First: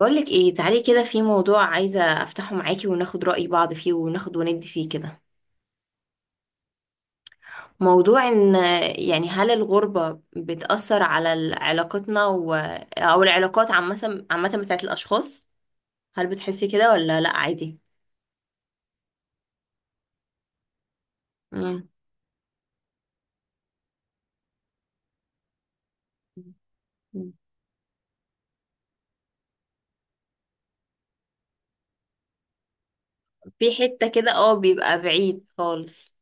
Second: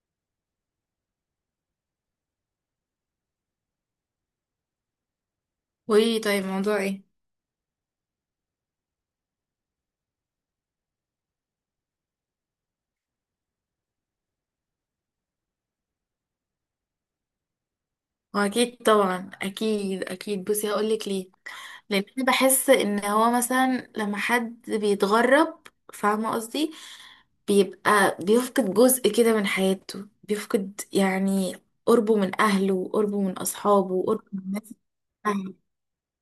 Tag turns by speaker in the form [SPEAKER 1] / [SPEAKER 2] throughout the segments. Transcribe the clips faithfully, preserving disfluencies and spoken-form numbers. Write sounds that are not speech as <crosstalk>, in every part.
[SPEAKER 1] بقولك ايه؟ تعالي كده، في موضوع عايزة افتحه معاكي وناخد رأي بعض فيه، وناخد وندي فيه كده.
[SPEAKER 2] وايه؟ طيب، موضوع ايه؟
[SPEAKER 1] موضوع ان يعني، هل الغربة بتأثر على ال- علاقتنا و... او العلاقات عامة، عامة بتاعت الاشخاص؟ هل بتحسي كده ولا لا عادي؟
[SPEAKER 2] واكيد طبعا، اكيد اكيد. بصي، هقولك ليه.
[SPEAKER 1] مم.
[SPEAKER 2] لان انا بحس ان هو مثلا لما حد بيتغرب، فاهمه قصدي، بيبقى بيفقد جزء كده من حياته، بيفقد يعني قربه من اهله، قربه من
[SPEAKER 1] في
[SPEAKER 2] اصحابه،
[SPEAKER 1] حتة
[SPEAKER 2] قربه
[SPEAKER 1] كده،
[SPEAKER 2] من
[SPEAKER 1] اه
[SPEAKER 2] الناس اللي
[SPEAKER 1] بيبقى بعيد
[SPEAKER 2] بيحبها.
[SPEAKER 1] خالص.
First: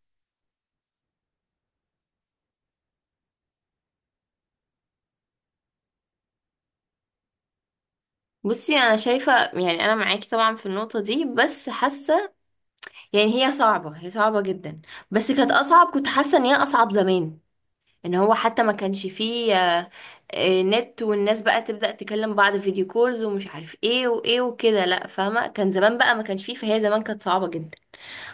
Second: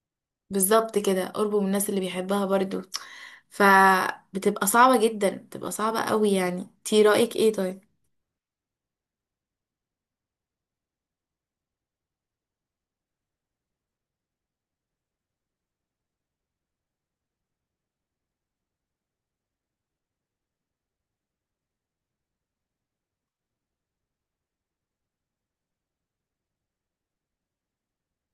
[SPEAKER 2] بالظبط كده، قربه من الناس اللي بيحبها برضو. فبتبقى صعبه جدا، بتبقى صعبه قوي يعني. تي رايك ايه طيب؟
[SPEAKER 1] بصي، انا شايفة، يعني انا معاكي طبعا في النقطة دي، بس حاسة يعني هي صعبة، هي صعبة جدا. بس كانت اصعب، كنت حاسة ان هي اصعب زمان، ان هو حتى ما كانش فيه آه، آه، نت. والناس بقى تبدأ تكلم بعض، فيديو كولز ومش عارف ايه وايه وكده. لا فاهمة، كان زمان بقى ما كانش فيه، فهي زمان كانت صعبة جدا.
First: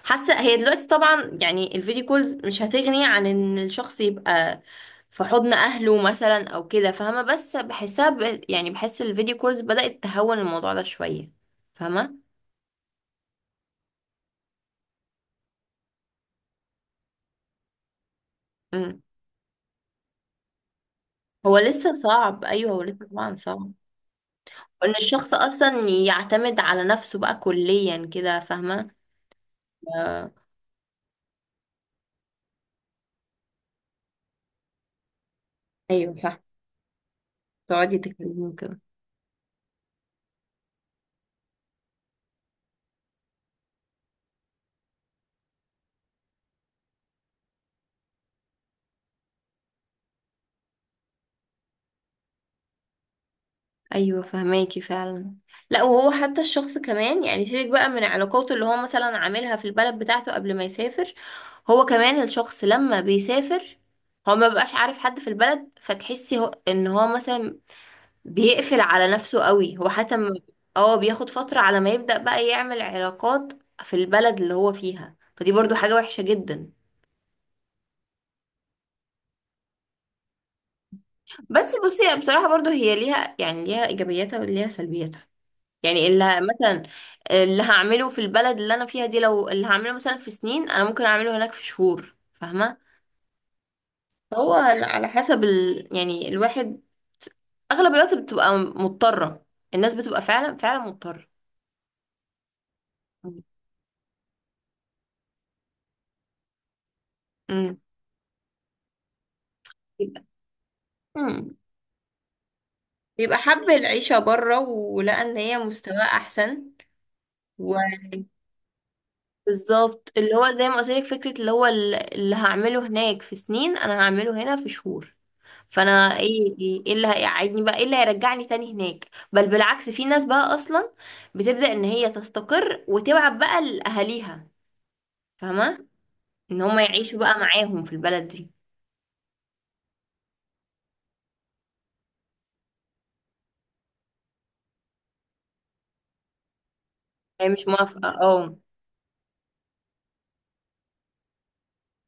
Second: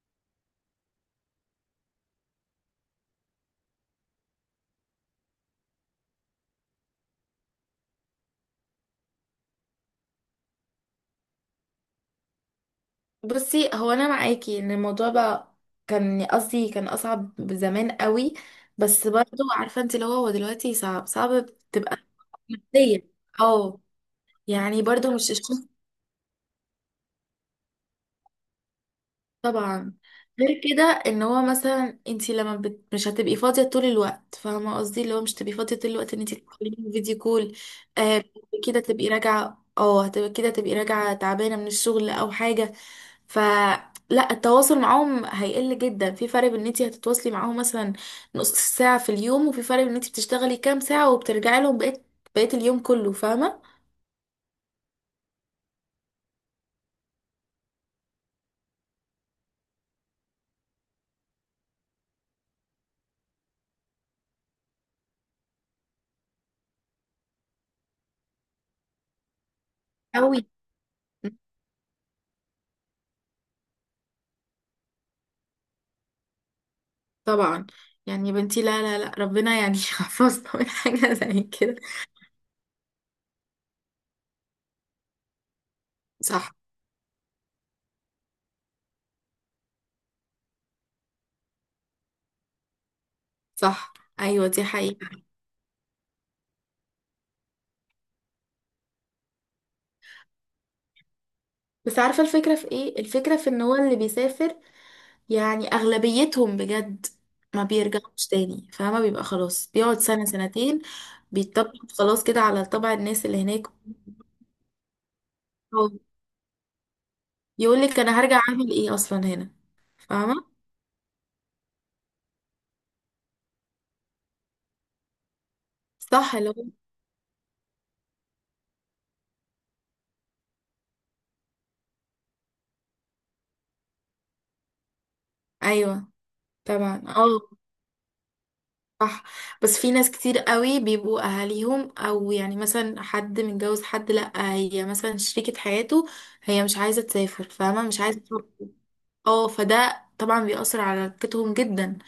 [SPEAKER 1] حاسة هي دلوقتي طبعا يعني الفيديو كولز مش هتغني عن ان الشخص يبقى في حضن اهله مثلا او كده، فاهمة؟ بس بحسها ب... يعني بحس الفيديو كولز بدأت تهون الموضوع ده شوية، فاهمة؟
[SPEAKER 2] بصي، هو انا معاكي ان الموضوع بقى كان قصدي كان اصعب زمان قوي.
[SPEAKER 1] مم.
[SPEAKER 2] بس برضو عارفه انت اللي هو هو دلوقتي صعب صعب،
[SPEAKER 1] هو لسه
[SPEAKER 2] بتبقى
[SPEAKER 1] صعب، ايوه، هو
[SPEAKER 2] نفسيا.
[SPEAKER 1] لسه طبعا صعب.
[SPEAKER 2] اه، يعني
[SPEAKER 1] ان
[SPEAKER 2] برضو مش
[SPEAKER 1] الشخص
[SPEAKER 2] الشخص.
[SPEAKER 1] اصلا يعتمد على نفسه بقى كليا كده، فاهمة؟
[SPEAKER 2] طبعا.
[SPEAKER 1] آه.
[SPEAKER 2] غير كده، ان هو مثلا انت لما بت... مش هتبقي فاضيه طول الوقت، فاهمه قصدي، اللي هو مش تبقي فاضيه طول
[SPEAKER 1] ايوه
[SPEAKER 2] الوقت ان انت
[SPEAKER 1] صح،
[SPEAKER 2] تتكلمي فيديو كول.
[SPEAKER 1] تقعدي
[SPEAKER 2] آه،
[SPEAKER 1] تكلميهم كده.
[SPEAKER 2] كده تبقي راجعه اه هتبقى كده تبقي راجعه تعبانه من الشغل او حاجه. فلا، التواصل معاهم هيقل جدا. في فرق بين ان انت هتتواصلي معاهم مثلا نص ساعه في اليوم، وفي فرق بين ان انت بتشتغلي كام ساعه وبترجعي لهم بقيت بقيت اليوم كله، فاهمه.
[SPEAKER 1] ايوه فهماكي فعلا. لا، وهو حتى الشخص كمان يعني، سيبك بقى من علاقاته اللي هو مثلا عاملها في البلد بتاعته قبل ما يسافر، هو كمان الشخص لما بيسافر، هو ما بقاش عارف حد في البلد، فتحسي هو ان هو مثلا بيقفل على نفسه قوي. هو حتى ما-
[SPEAKER 2] قوي.
[SPEAKER 1] اه بياخد فترة على ما يبدأ بقى يعمل علاقات في البلد اللي هو فيها، فدي برضو حاجة وحشة جدا.
[SPEAKER 2] طبعا. يعني يا بنتي، لا لا لا، ربنا يعني <laughs> يحفظنا من حاجه زي
[SPEAKER 1] بس
[SPEAKER 2] كده.
[SPEAKER 1] بصي بصراحة برضو هي ليها يعني ليها إيجابياتها وليها سلبياتها. يعني اللي ه-
[SPEAKER 2] صح.
[SPEAKER 1] مثلا اللي هعمله في البلد اللي انا فيها دي، لو اللي هعمله مثلا في سنين انا ممكن اعمله هناك في شهور، فاهمه؟
[SPEAKER 2] صح. ايوه،
[SPEAKER 1] هو
[SPEAKER 2] دي
[SPEAKER 1] على على
[SPEAKER 2] حقيقة.
[SPEAKER 1] حسب ال... يعني الواحد اغلب الوقت بتبقى مضطره، الناس بتبقى فعلا، فعلا مضطره.
[SPEAKER 2] بس عارفة الفكرة في ايه، الفكرة في ان هو اللي بيسافر يعني اغلبيتهم بجد ما
[SPEAKER 1] امم.
[SPEAKER 2] بيرجعوش تاني. فما بيبقى خلاص، بيقعد
[SPEAKER 1] بيبقى
[SPEAKER 2] سنة سنتين،
[SPEAKER 1] مم.
[SPEAKER 2] بيتطبق خلاص كده على طبع الناس
[SPEAKER 1] بيبقى
[SPEAKER 2] اللي هناك.
[SPEAKER 1] حب العيشه بره ولقى ان هي مستواه احسن. و
[SPEAKER 2] يقول لك انا هرجع اعمل ايه اصلا هنا؟
[SPEAKER 1] بالظبط اللي
[SPEAKER 2] فاهمة.
[SPEAKER 1] هو زي ما قلت لك فكره، اللي هو ال- اللي هعمله هناك في سنين انا هعمله هنا في شهور. فانا
[SPEAKER 2] صح، اللي
[SPEAKER 1] ايه
[SPEAKER 2] هو
[SPEAKER 1] ايه إيه اللي هيقعدني بقى، ايه اللي هيرجعني تاني هناك؟ بل بالعكس، في ناس بقى اصلا بتبدأ ان هي تستقر وتبعت بقى لاهاليها، فاهمه؟
[SPEAKER 2] ايوه
[SPEAKER 1] ان هم
[SPEAKER 2] طبعا
[SPEAKER 1] يعيشوا بقى
[SPEAKER 2] اه
[SPEAKER 1] معاهم في البلد دي.
[SPEAKER 2] صح. بس في ناس كتير قوي بيبقوا اهاليهم، او يعني مثلا حد متجوز، حد لا، هي مثلا شريكة حياته هي مش عايزة تسافر،
[SPEAKER 1] هي مش
[SPEAKER 2] فاهمة، مش
[SPEAKER 1] موافقه،
[SPEAKER 2] عايزة.
[SPEAKER 1] اه.
[SPEAKER 2] اه، فده طبعا بيأثر على علاقتهم جدا.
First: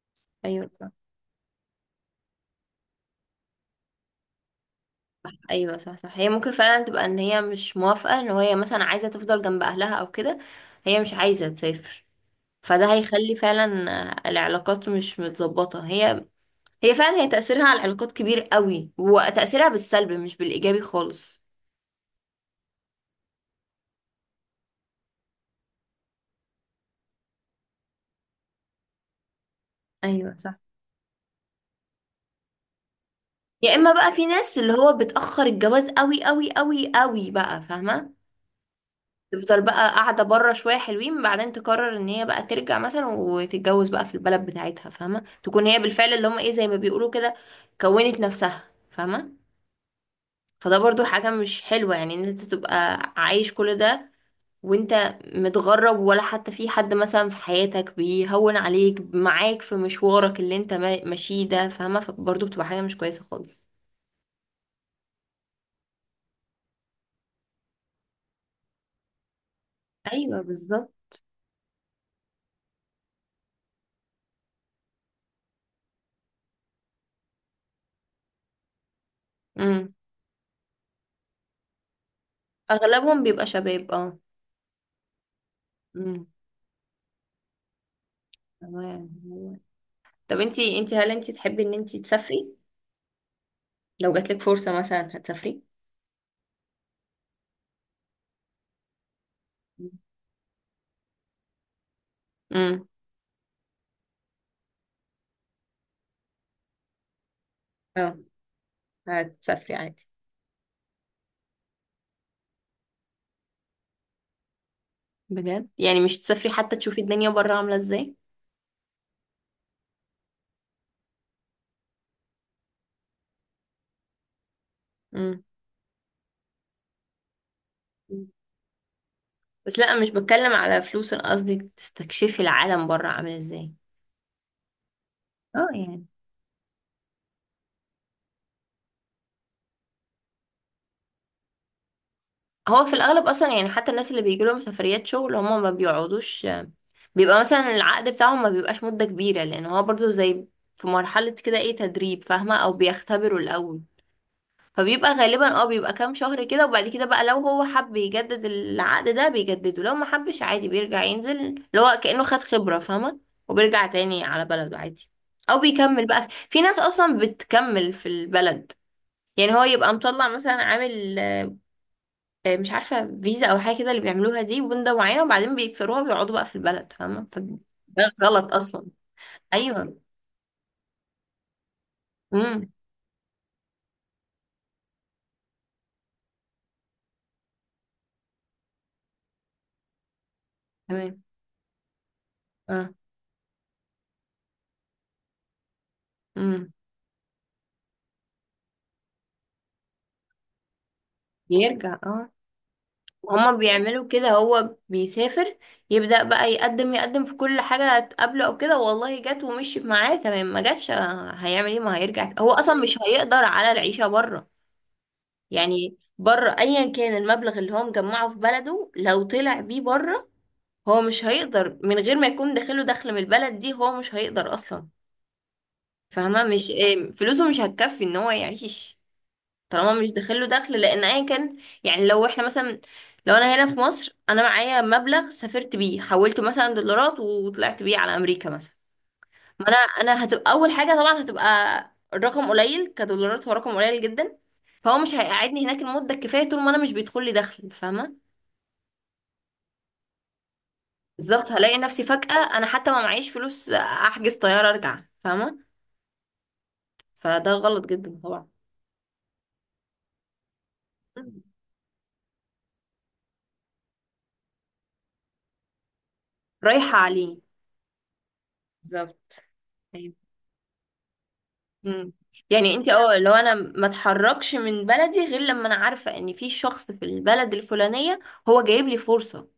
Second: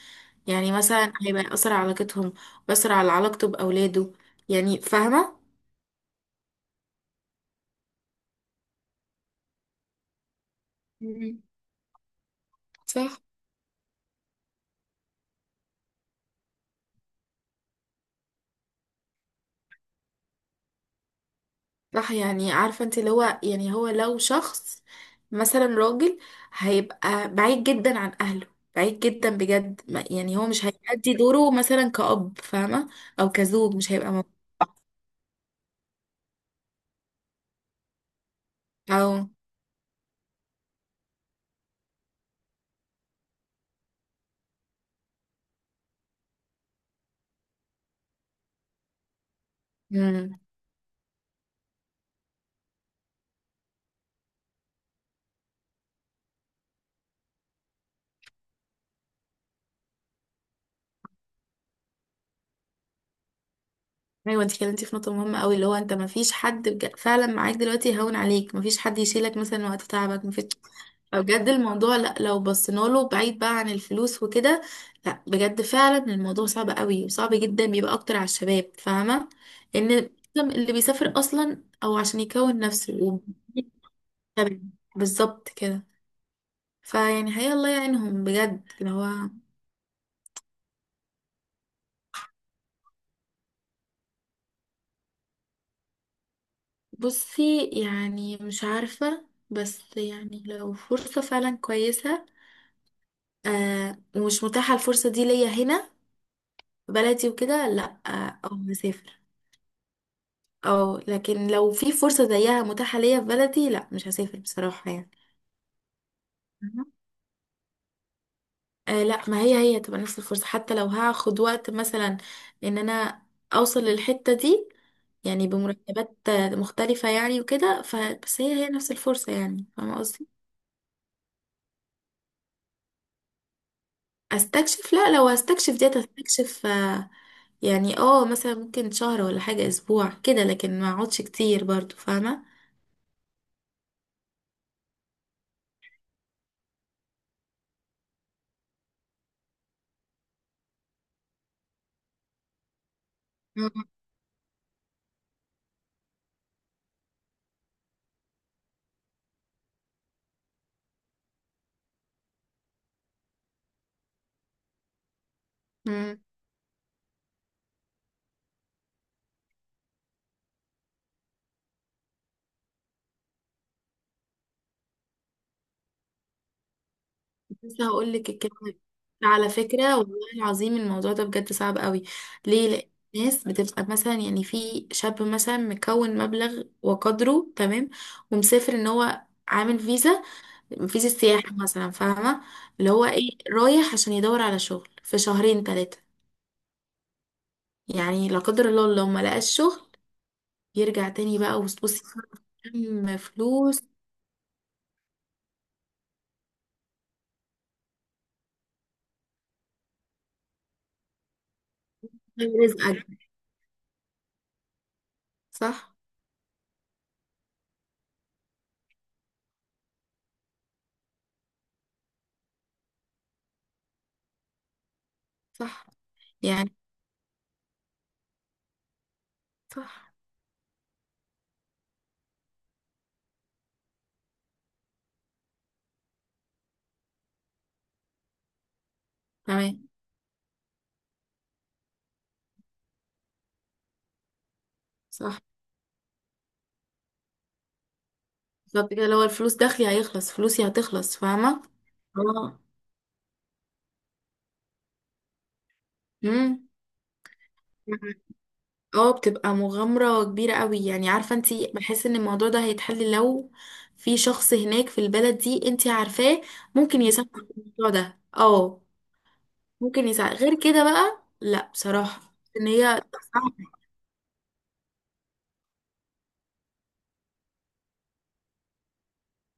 [SPEAKER 1] ايوه
[SPEAKER 2] يعني
[SPEAKER 1] صح.
[SPEAKER 2] مثلا هيبقى يأثر على علاقتهم، بيأثر على علاقته بأولاده، يعني فاهمة.
[SPEAKER 1] ايوه صح صح، هي ممكن فعلا تبقى ان هي مش موافقه، ان هي مثلا عايزه تفضل جنب اهلها او كده، هي مش
[SPEAKER 2] مم.
[SPEAKER 1] عايزه تسافر. فده
[SPEAKER 2] صح
[SPEAKER 1] هيخلي فعلا العلاقات مش متظبطه. هي، هي فعلا، هي تأثيرها على العلاقات كبير قوي، وتأثيرها بالسلب مش بالإيجابي خالص.
[SPEAKER 2] صح. يعني عارفة انت اللي هو، يعني هو لو شخص مثلا راجل، هيبقى بعيد جدا عن أهله، بعيد جدا بجد. ما-
[SPEAKER 1] ايوه
[SPEAKER 2] يعني هو
[SPEAKER 1] صح.
[SPEAKER 2] مش هيأدي دوره مثلا كأب، فاهمة، أو
[SPEAKER 1] يا
[SPEAKER 2] كزوج،
[SPEAKER 1] اما
[SPEAKER 2] مش
[SPEAKER 1] بقى
[SPEAKER 2] هيبقى
[SPEAKER 1] في
[SPEAKER 2] موجود.
[SPEAKER 1] ناس اللي هو بتأخر الجواز قوي قوي قوي قوي بقى، فاهمة؟
[SPEAKER 2] أو.
[SPEAKER 1] تفضل بقى قاعدة بره شوية حلوين، بعدين تقرر ان هي بقى ترجع مثلا وتتجوز بقى في البلد بتاعتها، فاهمة؟ تكون هي بالفعل اللي هم ايه زي ما بيقولوا كده، كونت نفسها، فاهمة؟
[SPEAKER 2] مم.
[SPEAKER 1] فده برضو حاجة مش حلوة، يعني ان انت تبقى عايش كل ده وانت متغرب، ولا حتى في حد مثلا في حياتك بيهون عليك، معاك في مشوارك اللي انت ما- ماشيه ده، فاهمة؟ فبرضو بتبقى حاجة مش كويسة خالص.
[SPEAKER 2] ايوه، انت كلمتي في نقطه مهمه قوي، اللي هو انت ما فيش حد بج- فعلا معاك دلوقتي يهون عليك، ما فيش حد يشيلك مثلا وقت تعبك، ما
[SPEAKER 1] ايوه
[SPEAKER 2] فيش.
[SPEAKER 1] بالظبط.
[SPEAKER 2] فبجد الموضوع، لا لو بصينا له بعيد بقى عن الفلوس وكده، لا بجد فعلا الموضوع صعب قوي، وصعب جدا بيبقى اكتر على الشباب، فاهمه.
[SPEAKER 1] امم.
[SPEAKER 2] ان اللي بيسافر اصلا او عشان يكون نفسه وب-
[SPEAKER 1] اغلبهم بيبقى شباب، اه.
[SPEAKER 2] بالظبط كده.
[SPEAKER 1] امم.
[SPEAKER 2] فيعني هي الله يعينهم بجد اللي
[SPEAKER 1] تمام.
[SPEAKER 2] هو.
[SPEAKER 1] طب انتي انتي هل انتي تحبي ان انتي تسافري؟ لو جاتلك فرصة مثلا هتسافري؟
[SPEAKER 2] بصي، يعني مش عارفة، بس يعني لو فرصة فعلا كويسة،
[SPEAKER 1] امم.
[SPEAKER 2] آه ومش متاحة الفرصة دي ليا هنا في بلدي وكده، لا
[SPEAKER 1] اه،
[SPEAKER 2] آه او هسافر.
[SPEAKER 1] هتسافري عادي.
[SPEAKER 2] او لكن لو في فرصة زيها متاحة ليا في بلدي، لا مش هسافر بصراحة يعني.
[SPEAKER 1] بجد؟ يعني مش تسافري حتى
[SPEAKER 2] مهم.
[SPEAKER 1] تشوفي الدنيا بره عاملة ازاي؟
[SPEAKER 2] آه، لا، ما هي هي هتبقى نفس الفرصة، حتى لو هاخد وقت مثلا ان انا اوصل للحتة دي.
[SPEAKER 1] امم.
[SPEAKER 2] يعني بمرتبات آه، مختلفة يعني وكده،
[SPEAKER 1] مم.
[SPEAKER 2] فبس هي هي نفس الفرصة، يعني
[SPEAKER 1] بس لا،
[SPEAKER 2] فاهمة
[SPEAKER 1] مش
[SPEAKER 2] قصدي.
[SPEAKER 1] بتكلم على فلوس، انا قصدي تستكشفي العالم بره عامل ازاي.
[SPEAKER 2] استكشف، لا لو
[SPEAKER 1] اه
[SPEAKER 2] هستكشف ديت
[SPEAKER 1] يعني،
[SPEAKER 2] هستكشف آه، يعني اه مثلا ممكن شهر ولا حاجة، اسبوع كده، لكن ما اقعدش كتير برضو، فاهمة.
[SPEAKER 1] هو في الاغلب اصلا يعني حتى الناس اللي بيجي لهم سفريات شغل هم ما بيقعدوش، بيبقى مثلا العقد بتاعهم ما بيبقاش مدة كبيرة، لان هو برضو زي في مرحلة كده ايه، تدريب، فاهمة؟ او بيختبروا
[SPEAKER 2] مم.
[SPEAKER 1] الاول، فبيبقى غالبا اه بيبقى كام شهر كده، وبعد كده بقى لو هو حب يجدد العقد ده بيجدده، لو ما حبش عادي بيرجع ينزل، اللي هو كأنه خد خبرة، فاهمة؟ وبيرجع تاني على بلده عادي، او بيكمل.
[SPEAKER 2] مم.
[SPEAKER 1] بقى في ناس اصلا بتكمل في البلد، يعني هو يبقى مطلع مثلا عامل آه، مش عارفة، فيزا أو حاجة كده اللي بيعملوها دي وبندة معينة، وبعدين بيكسروها وبيقعدوا بقى في البلد، فاهمة؟ فده
[SPEAKER 2] لسه هقول لك
[SPEAKER 1] غلط
[SPEAKER 2] الكلمة.
[SPEAKER 1] أصلا.
[SPEAKER 2] على فكرة
[SPEAKER 1] أيوه.
[SPEAKER 2] والله العظيم الموضوع ده بجد صعب قوي. ليه؟
[SPEAKER 1] امم.
[SPEAKER 2] لأن الناس بتبقى مثلا، يعني في شاب مثلا مكون مبلغ وقدره، تمام، ومسافر ان هو عامل فيزا، فيزا
[SPEAKER 1] تمام.
[SPEAKER 2] السياحة مثلا، فاهمة، اللي
[SPEAKER 1] اه.
[SPEAKER 2] هو ايه رايح عشان يدور على شغل في شهرين ثلاثة.
[SPEAKER 1] امم.
[SPEAKER 2] يعني لا قدر الله لو ما لقاش شغل، يرجع تاني بقى.
[SPEAKER 1] بيرجع،
[SPEAKER 2] وبصي
[SPEAKER 1] اه.
[SPEAKER 2] كم
[SPEAKER 1] هما
[SPEAKER 2] فلوس
[SPEAKER 1] بيعملوا كده، هو بيسافر يبدأ بقى يقدم، يقدم في كل حاجة تقابله أو كده، والله جت ومشيت معاه تمام، ما جاتش آه، هيعمل ايه؟ ما هيرجع، هو أصلا مش
[SPEAKER 2] رزقك.
[SPEAKER 1] هيقدر على العيشة بره.
[SPEAKER 2] صح
[SPEAKER 1] يعني بره أيا كان المبلغ اللي هو مجمعه في بلده، لو طلع بيه بره هو مش هيقدر من غير ما يكون داخله دخل من البلد دي، هو مش هيقدر اصلا،
[SPEAKER 2] صح
[SPEAKER 1] فاهمه؟ مش
[SPEAKER 2] يعني
[SPEAKER 1] إيه، فلوسه مش هتكفي ان هو يعيش طالما مش
[SPEAKER 2] صح
[SPEAKER 1] داخله دخل، لان ايا كان يعني. لو احنا مثلا، لو انا هنا في مصر انا معايا مبلغ سافرت بيه، حولته مثلا دولارات وطلعت بيه على امريكا مثلا، ما انا
[SPEAKER 2] تمام
[SPEAKER 1] انا هتبقى اول حاجه طبعا هتبقى الرقم قليل كدولارات، هو رقم قليل جدا، فهو مش
[SPEAKER 2] صح.
[SPEAKER 1] هيقعدني هناك المده الكفايه طول ما انا مش بيدخل لي دخل، فاهمه؟
[SPEAKER 2] بالظبط كده، لو الفلوس دخلي، هيخلص فلوسي، هتخلص،
[SPEAKER 1] بالظبط،
[SPEAKER 2] فاهمة.
[SPEAKER 1] هلاقي نفسي فجأة
[SPEAKER 2] اه.
[SPEAKER 1] انا حتى ما معيش فلوس احجز طيارة ارجع، فاهمة؟
[SPEAKER 2] امم
[SPEAKER 1] فده غلط جدا طبعا.
[SPEAKER 2] اه، بتبقى مغامرة كبيرة قوي، يعني عارفة
[SPEAKER 1] مم.
[SPEAKER 2] انتي، بحس ان الموضوع ده هيتحل لو في شخص هناك في البلد دي انتي عارفاه
[SPEAKER 1] رايحة
[SPEAKER 2] ممكن يساعدك
[SPEAKER 1] عليه،
[SPEAKER 2] في الموضوع ده. اه،
[SPEAKER 1] بالظبط.
[SPEAKER 2] ممكن
[SPEAKER 1] أيوة.
[SPEAKER 2] يساعد غير كده بقى، لا
[SPEAKER 1] مم.
[SPEAKER 2] بصراحة. ان
[SPEAKER 1] يعني انت
[SPEAKER 2] هي
[SPEAKER 1] اه لو انا ما اتحركش من بلدي غير لما انا عارفة ان في شخص في البلد الفلانية هو جايب لي فرصة،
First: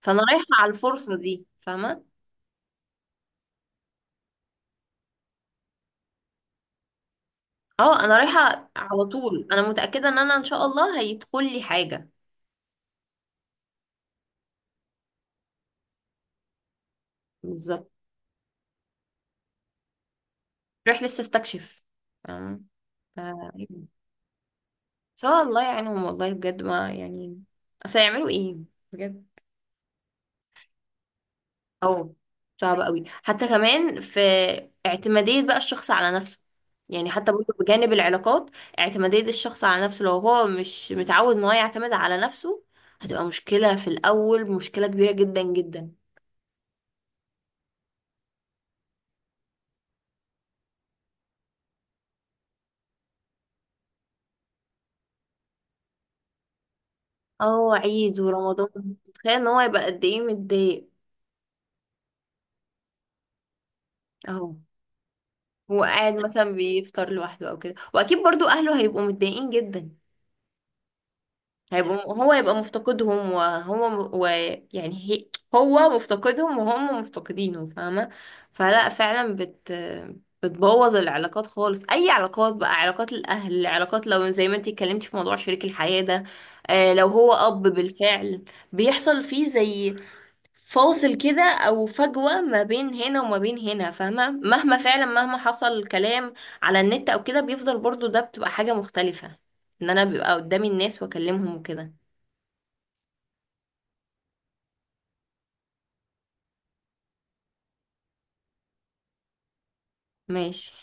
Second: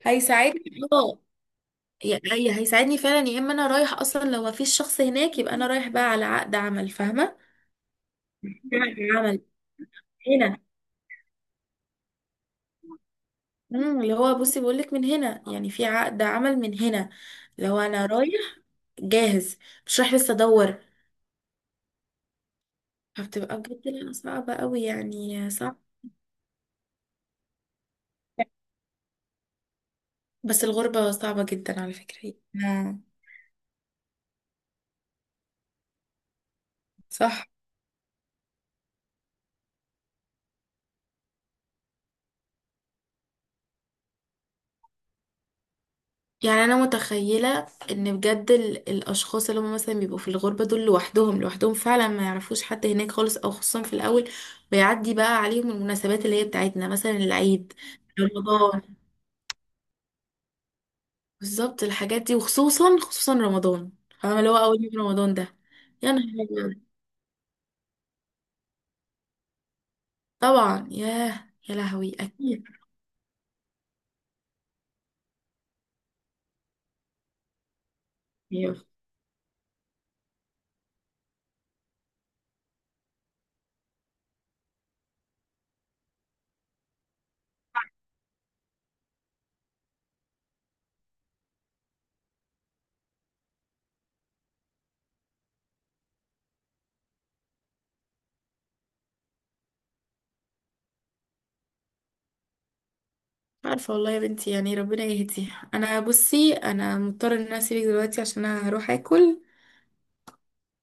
[SPEAKER 1] فانا رايحة
[SPEAKER 2] هيساعدني
[SPEAKER 1] على الفرصة
[SPEAKER 2] اه
[SPEAKER 1] دي، فاهمة؟
[SPEAKER 2] يعني هيساعدني فعلا. يا اما انا رايح اصلا، لو مفيش شخص هناك يبقى انا رايح بقى على عقد عمل، فاهمة،
[SPEAKER 1] اه، انا رايحة
[SPEAKER 2] عقد
[SPEAKER 1] على
[SPEAKER 2] عمل
[SPEAKER 1] طول، انا متأكدة ان انا ان
[SPEAKER 2] هنا.
[SPEAKER 1] شاء الله هيدخل لي حاجة.
[SPEAKER 2] امم اللي هو بصي بقولك، من هنا، يعني في عقد عمل من هنا. لو
[SPEAKER 1] بالظبط.
[SPEAKER 2] انا رايح جاهز، مش رايح لسه ادور.
[SPEAKER 1] رايح لسه استكشف، فاهمة؟ ف-
[SPEAKER 2] فبتبقى
[SPEAKER 1] ان
[SPEAKER 2] بجد، لا صعبة قوي
[SPEAKER 1] شاء
[SPEAKER 2] يعني،
[SPEAKER 1] الله
[SPEAKER 2] صعب.
[SPEAKER 1] يعينهم والله بجد، ما يعني اصل هيعملوا ايه؟ بجد.
[SPEAKER 2] بس الغربة صعبة جدا على
[SPEAKER 1] او
[SPEAKER 2] فكرة.
[SPEAKER 1] صعب
[SPEAKER 2] آه،
[SPEAKER 1] قوي، حتى كمان في اعتمادية بقى الشخص على نفسه، يعني حتى
[SPEAKER 2] صح.
[SPEAKER 1] برضه بجانب العلاقات، اعتمادية الشخص على نفسه لو هو مش متعود ان هو يعتمد على نفسه هتبقى مشكلة في الأول، مشكلة كبيرة جدا جدا.
[SPEAKER 2] يعني انا متخيلة ان بجد ال- الاشخاص اللي هم مثلا بيبقوا في الغربة دول لوحدهم، لوحدهم فعلا ما يعرفوش حد هناك خالص، او خصوصا في الاول بيعدي بقى عليهم المناسبات اللي هي بتاعتنا، مثلا
[SPEAKER 1] اه،
[SPEAKER 2] العيد،
[SPEAKER 1] عيد ورمضان،
[SPEAKER 2] رمضان.
[SPEAKER 1] تخيل ان هو يبقى قد ايه متضايق.
[SPEAKER 2] بالظبط الحاجات دي، وخصوصا خصوصا رمضان، فاهمة، اللي
[SPEAKER 1] اهو.
[SPEAKER 2] هو أول يوم رمضان ده.
[SPEAKER 1] هو
[SPEAKER 2] يا
[SPEAKER 1] قاعد
[SPEAKER 2] نهار
[SPEAKER 1] مثلا
[SPEAKER 2] أبيض.
[SPEAKER 1] بيفطر لوحده او كده، واكيد برضو اهله هيبقوا متضايقين جدا.
[SPEAKER 2] طبعا. ياه، يا
[SPEAKER 1] هيبقوا،
[SPEAKER 2] لهوي،
[SPEAKER 1] هو يبقى
[SPEAKER 2] أكيد.
[SPEAKER 1] مفتقدهم، وهو ويعني هي، هو مفتقدهم وهم مفتقدينه، فاهمة؟
[SPEAKER 2] أيوه، مش
[SPEAKER 1] فلا فعلا بت بتبوظ العلاقات خالص، اي علاقات بقى، علاقات الاهل، علاقات لو زي ما انتي اتكلمتي في موضوع شريك الحياة ده، آه لو هو اب بالفعل بيحصل فيه زي فاصل كده او فجوة ما بين هنا وما بين هنا، فاهمة؟ مهما فعلا مهما حصل كلام على النت او كده بيفضل برضو ده بتبقى حاجة مختلفة، ان انا بيبقى قدامي الناس واكلمهم وكده.
[SPEAKER 2] عارفة والله يا بنتي، يعني ربنا يهدي. أنا بصي، أنا مضطرة إن أنا أسيبك دلوقتي عشان أنا هروح أكل.
[SPEAKER 1] ماشي.